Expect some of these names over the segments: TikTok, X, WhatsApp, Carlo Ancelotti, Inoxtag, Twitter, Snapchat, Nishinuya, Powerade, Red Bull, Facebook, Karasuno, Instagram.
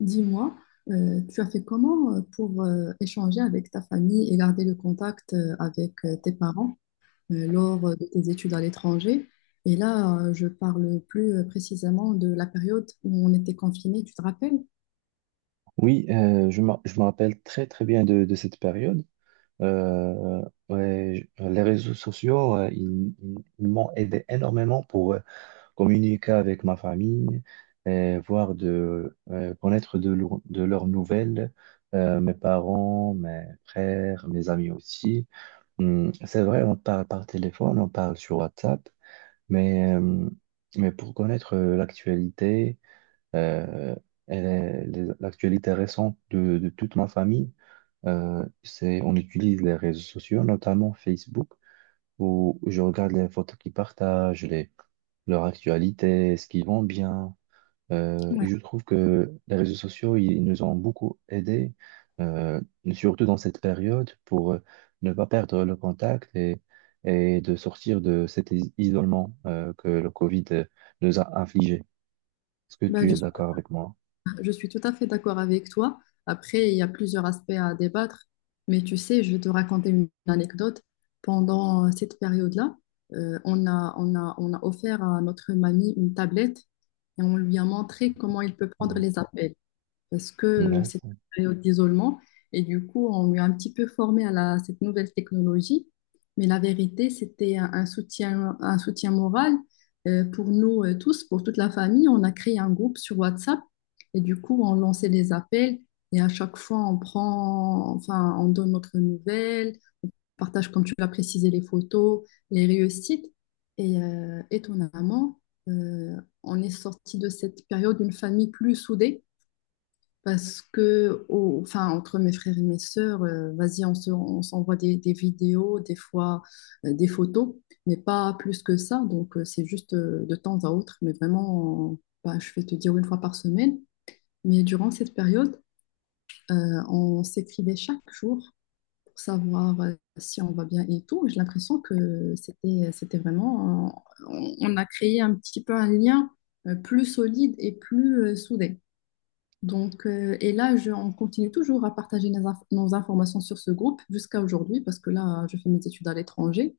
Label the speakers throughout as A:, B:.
A: Dis-moi, tu as fait comment pour échanger avec ta famille et garder le contact avec tes parents lors de tes études à l'étranger? Et là, je parle plus précisément de la période où on était confinés, tu te rappelles?
B: Oui, je me rappelle très très bien de cette période. Euh, les réseaux sociaux, ils m'ont aidé énormément pour communiquer avec ma famille, et voir de connaître de leurs nouvelles, mes parents, mes frères, mes amis aussi. C'est vrai, on parle par téléphone, on parle sur WhatsApp, mais, euh, mais pour connaître l'actualité. Euh, L'actualité récente de toute ma famille, c'est on utilise les réseaux sociaux, notamment Facebook, où je regarde les photos qu'ils partagent, leur actualité, ce qu'ils vont bien. Et
A: Ouais.
B: je trouve que les réseaux sociaux, ils nous ont beaucoup aidés, euh, surtout dans cette période, pour ne pas perdre le contact et de sortir de cet isolement que le Covid nous a infligé. Est-ce que
A: Ben,
B: tu
A: je
B: es
A: suis
B: d'accord avec moi?
A: Je suis tout à fait d'accord avec toi. Après, il y a plusieurs aspects à débattre, mais tu sais, je vais te raconter une anecdote. Pendant cette période-là, on a offert à notre mamie une tablette et on lui a montré comment il peut prendre les appels parce que c'était
B: D'accord.
A: une période d'isolement. Et du coup, on lui a un petit peu formé à cette nouvelle technologie. Mais la vérité, c'était un soutien moral pour nous tous, pour toute la famille. On a créé un groupe sur WhatsApp et du coup, on lançait les appels. Et à chaque fois, on prend, enfin, on donne notre nouvelle, on partage, comme tu l'as précisé, les photos, les réussites. Et étonnamment, euh, on est sorti de cette période d'une famille plus soudée parce que, enfin, entre mes frères et mes sœurs, vas-y, on s'envoie des vidéos, des fois des photos, mais pas plus que ça. Donc, c'est juste de temps à autre, mais vraiment, bah, je vais te dire une fois par semaine. Mais durant cette période, euh, on s'écrivait chaque jour pour savoir si on va bien et tout. J'ai l'impression que c'était vraiment, on a créé un petit peu un lien plus solide et plus soudé. Donc, et là, on continue toujours à partager nos informations sur ce groupe jusqu'à aujourd'hui, parce que là, je fais mes études à l'étranger.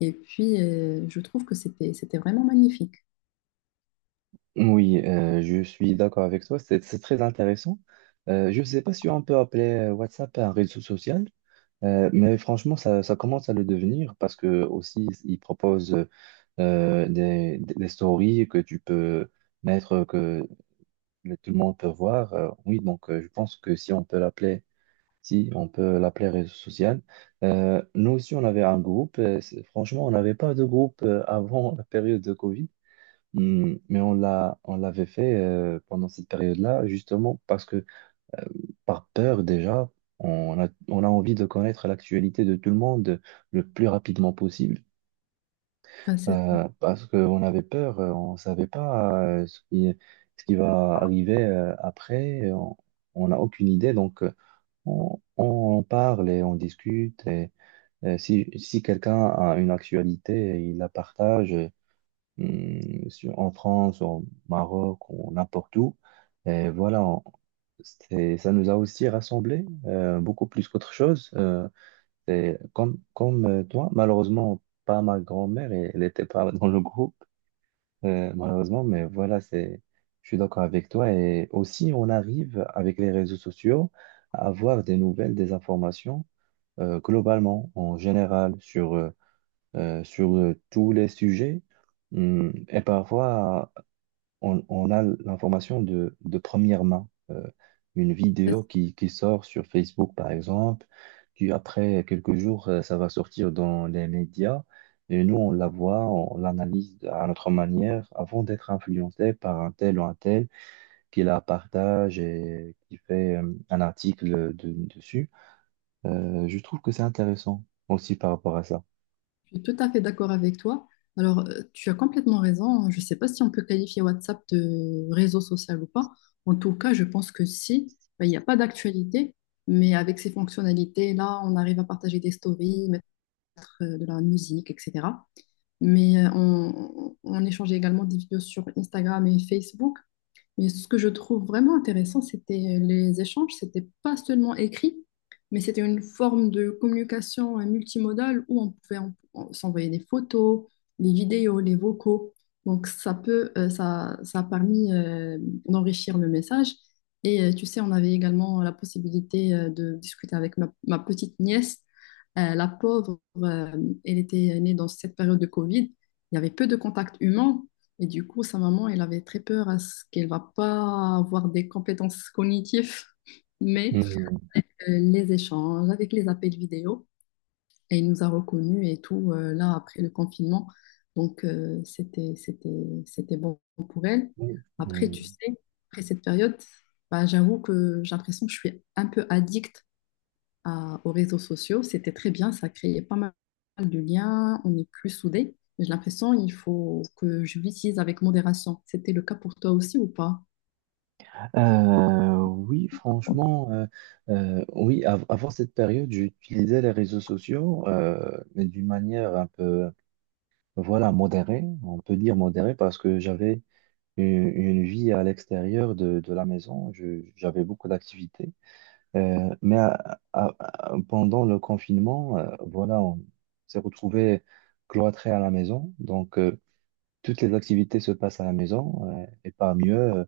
A: Et puis, je trouve que c'était vraiment magnifique.
B: Oui, je suis d'accord avec toi, c'est très intéressant. Je ne sais pas si on peut appeler WhatsApp un réseau social, mais franchement, ça commence à le devenir parce que aussi, ils proposent des stories que tu peux mettre, que tout le monde peut voir. Oui, donc je pense que si on peut l'appeler, si on peut l'appeler réseau social. Nous aussi, on avait un groupe. Franchement, on n'avait pas de groupe avant la période de Covid. Mais on l'avait fait pendant cette période-là, justement parce que par peur déjà, on a envie de connaître l'actualité de tout le monde le plus rapidement possible,
A: Enfin, c'est-
B: parce qu'on avait peur, on ne savait pas ce qui va arriver après, et on n'a aucune idée, donc on en parle et on discute, et si quelqu'un a une actualité, il la partage, en France, au Maroc, ou n'importe où. Et voilà, on- Ça nous a aussi rassemblés, beaucoup plus qu'autre chose. C'est comme toi, malheureusement, pas ma grand-mère, et elle n'était pas dans le groupe, malheureusement, mais je suis d'accord avec toi. Et aussi, on arrive avec les réseaux sociaux à avoir des nouvelles, des informations, globalement, en général, sur tous les sujets. Hum. Et parfois, on a l'information de première main. Une vidéo
A: c'est-
B: qui sort sur Facebook, par exemple, qui après quelques jours, ça va sortir dans les médias. Et nous, on la voit, on l'analyse à notre manière avant d'être influencé par un tel ou un tel qui la partage et qui fait un article dessus. Je trouve que c'est intéressant aussi par rapport à ça.
A: je suis tout à fait d'accord avec toi. Alors, tu as complètement raison. Je ne sais pas si on peut qualifier WhatsApp de réseau social ou pas. En tout cas, je pense que si, ben, il n'y a pas d'actualité. Mais avec ces fonctionnalités-là, on arrive à partager des stories, mettre de la musique, etc. Mais on échangeait également des vidéos sur Instagram et Facebook. Mais ce que je trouve vraiment intéressant, c'était les échanges. C'était pas seulement écrit, mais c'était une forme de communication multimodale où on pouvait s'envoyer des photos, des vidéos, les vocaux. Donc ça a permis d'enrichir le message. Et tu sais, on avait également la possibilité de discuter avec ma petite nièce. La pauvre, elle était née dans cette période de Covid. Il y avait peu de contacts humains. Et du coup, sa maman, elle avait très peur à ce qu'elle va pas avoir des compétences cognitives, mais
B: Mm.
A: les échanges avec les appels vidéo, et il nous a reconnus et tout, là, après le confinement. Donc, c'était bon pour elle. Après, tu
B: Mm.
A: sais, après cette période, bah, j'avoue que j'ai l'impression que je suis un peu addict aux réseaux sociaux, c'était très bien, ça créait pas mal de liens, on est plus soudés. Mais j'ai l'impression il faut que je l'utilise avec modération. C'était le cas pour toi aussi ou pas?
B: Oui, Franchement, oui, avant cette période, j'utilisais les réseaux sociaux, mais d'une manière modérée, on peut dire modérée, parce que j'avais une vie à l'extérieur de la maison, j'avais beaucoup d'activités. Pendant le confinement, on s'est retrouvé cloîtré à la maison, donc toutes les activités se passent à la maison, et parmi eux,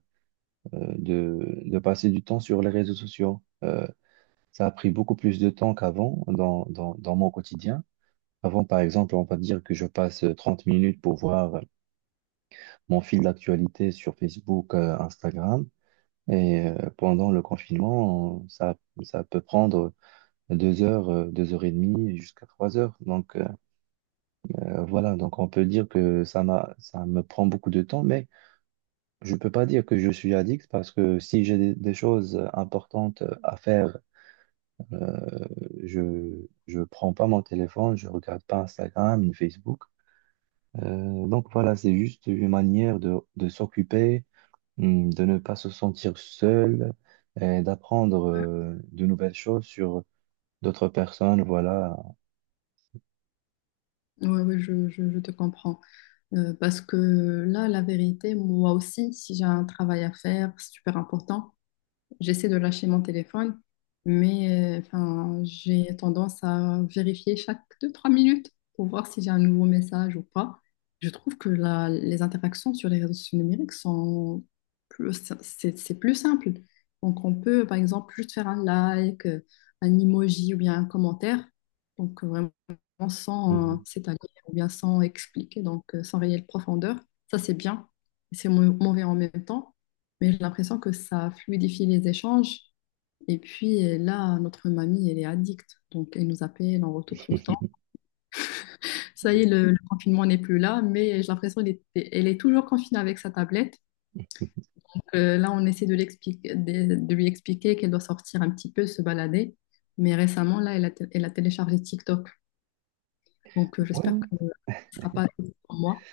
B: de passer du temps sur les réseaux sociaux. Ça a pris beaucoup plus de temps qu'avant dans mon quotidien. Avant, par exemple, on va dire que je passe 30 minutes pour voir mon fil d'actualité sur Facebook, Instagram. Pendant le confinement, ça peut prendre 2 heures, 2 heures et demie jusqu'à 3 heures. Donc voilà, donc on peut dire que ça me prend beaucoup de temps, mais je peux pas dire que je suis addict parce que si j'ai des choses importantes à faire euh, Je je prends pas mon téléphone, je regarde pas Instagram ni Facebook. Donc voilà, c'est juste une manière de s'occuper, de ne pas se sentir seul, et d'apprendre de nouvelles choses sur d'autres personnes. Voilà.
A: Oui, oui, je te comprends. Parce que là, la vérité, moi aussi, si j'ai un travail à faire super important, j'essaie de lâcher mon téléphone, mais enfin, j'ai tendance à vérifier chaque deux-trois minutes pour voir si j'ai un nouveau message ou pas. Je trouve que les interactions sur les réseaux sociaux numériques sont plus, c'est plus simple. Donc, on peut, par exemple, juste faire un like, un emoji ou bien un commentaire. Donc, vraiment sans s'étaler ou bien sans expliquer, donc sans réelle profondeur. Ça, c'est bien. C'est mauvais en même temps. Mais j'ai l'impression que ça fluidifie les échanges. Et puis là, notre mamie, elle est addict. Donc, elle nous appelle en retour tout le temps. Ça y
B: Mhm.
A: est, le confinement n'est plus là, mais j'ai l'impression qu'elle elle est toujours confinée avec sa tablette. Là, on essaie de, de lui expliquer qu'elle doit sortir un petit peu, se balader. Mais récemment, là, elle a téléchargé TikTok. Donc, j'espère
B: Ouais.
A: que ce ne sera pas pour moi.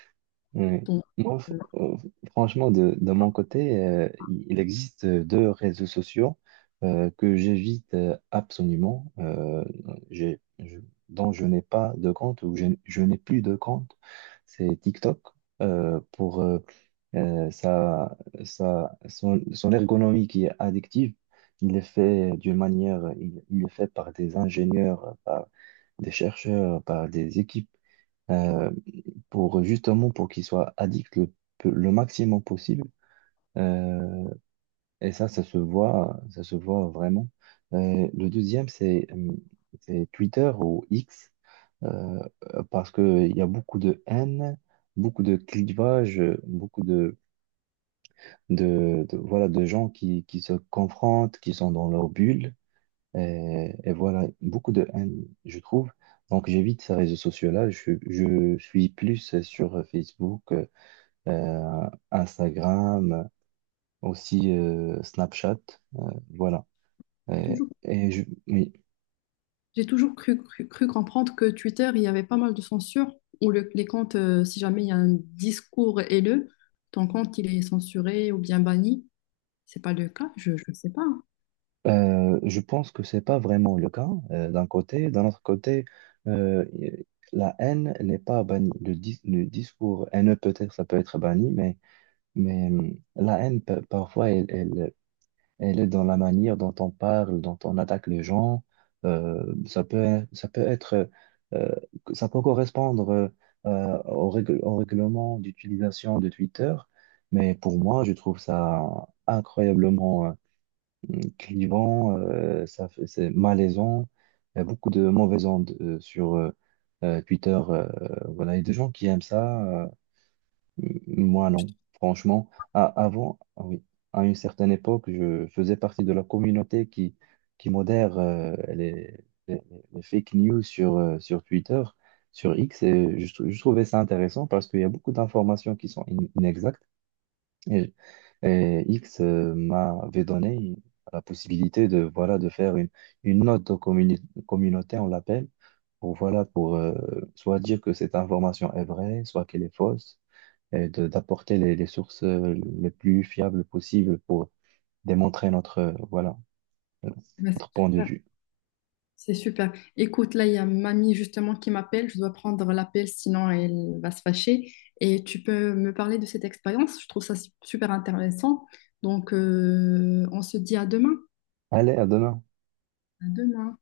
B: Oui.
A: Donc,
B: Moi, f-
A: euh,
B: euh, Franchement, de mon côté, il existe deux réseaux sociaux que j'évite absolument, j'ai- je- dont je n'ai pas de compte ou je n'ai plus de compte. C'est TikTok pour euh, sa, son ergonomie qui est addictive. Il est fait d'une manière, il est fait par des ingénieurs, par des chercheurs, par des équipes euh, pour justement pour qu'ils soient addicts le maximum possible. Euh, et ça, ça se voit vraiment. Le deuxième, c'est Twitter ou X, euh, parce que il y a beaucoup de haine, beaucoup de clivage, beaucoup de- voilà, de gens qui se confrontent, qui sont dans leur bulle. Et voilà, beaucoup de haine, je trouve. Donc j'évite ces réseaux sociaux-là. Je suis plus sur Facebook, Instagram, aussi Snapchat, euh, voilà.
A: elle est
B: Et,
A: toujours
B: et je, oui,
A: j'ai toujours cru comprendre que Twitter, il y avait pas mal de censure, où les comptes, si jamais il y a un discours haineux, ton compte, il est censuré ou bien banni. C'est pas le cas, je ne sais pas.
B: je pense que c'est pas vraiment le cas d'un côté. D'un autre côté, euh, la haine n'est pas bannie. Le discours haineux, peut-être, ça peut être banni, mais la haine, parfois, elle est dans la manière dont on parle, dont on attaque les gens. Ça peut être, euh, ça peut correspondre au règlement d'utilisation de Twitter, mais pour moi, je trouve ça incroyablement clivant, c'est malaisant. Il y a beaucoup de mauvaises ondes sur Twitter, voilà, et des gens qui aiment ça. Moi, non. Franchement, avant, ah oui, à une certaine époque, je faisais partie de la communauté qui modère les- les fake news sur Twitter, sur X, et je trouvais ça intéressant parce qu'il y a beaucoup d'informations qui sont inexactes. Et, et X m'avait donné la possibilité de faire une note aux communauté, on l'appelle, pour soit dire que cette information est vraie, soit qu'elle est fausse et d'apporter les sources les plus fiables possibles pour démontrer euh,
A: Ouais, c'est
B: notre point de
A: super.
B: vue.
A: C'est super. Écoute, là, il y a mamie justement qui m'appelle. Je dois prendre l'appel, sinon elle va se fâcher. Et tu peux me parler de cette expérience. Je trouve ça super intéressant. Donc, on se dit à demain.
B: Allez, à demain.
A: À demain.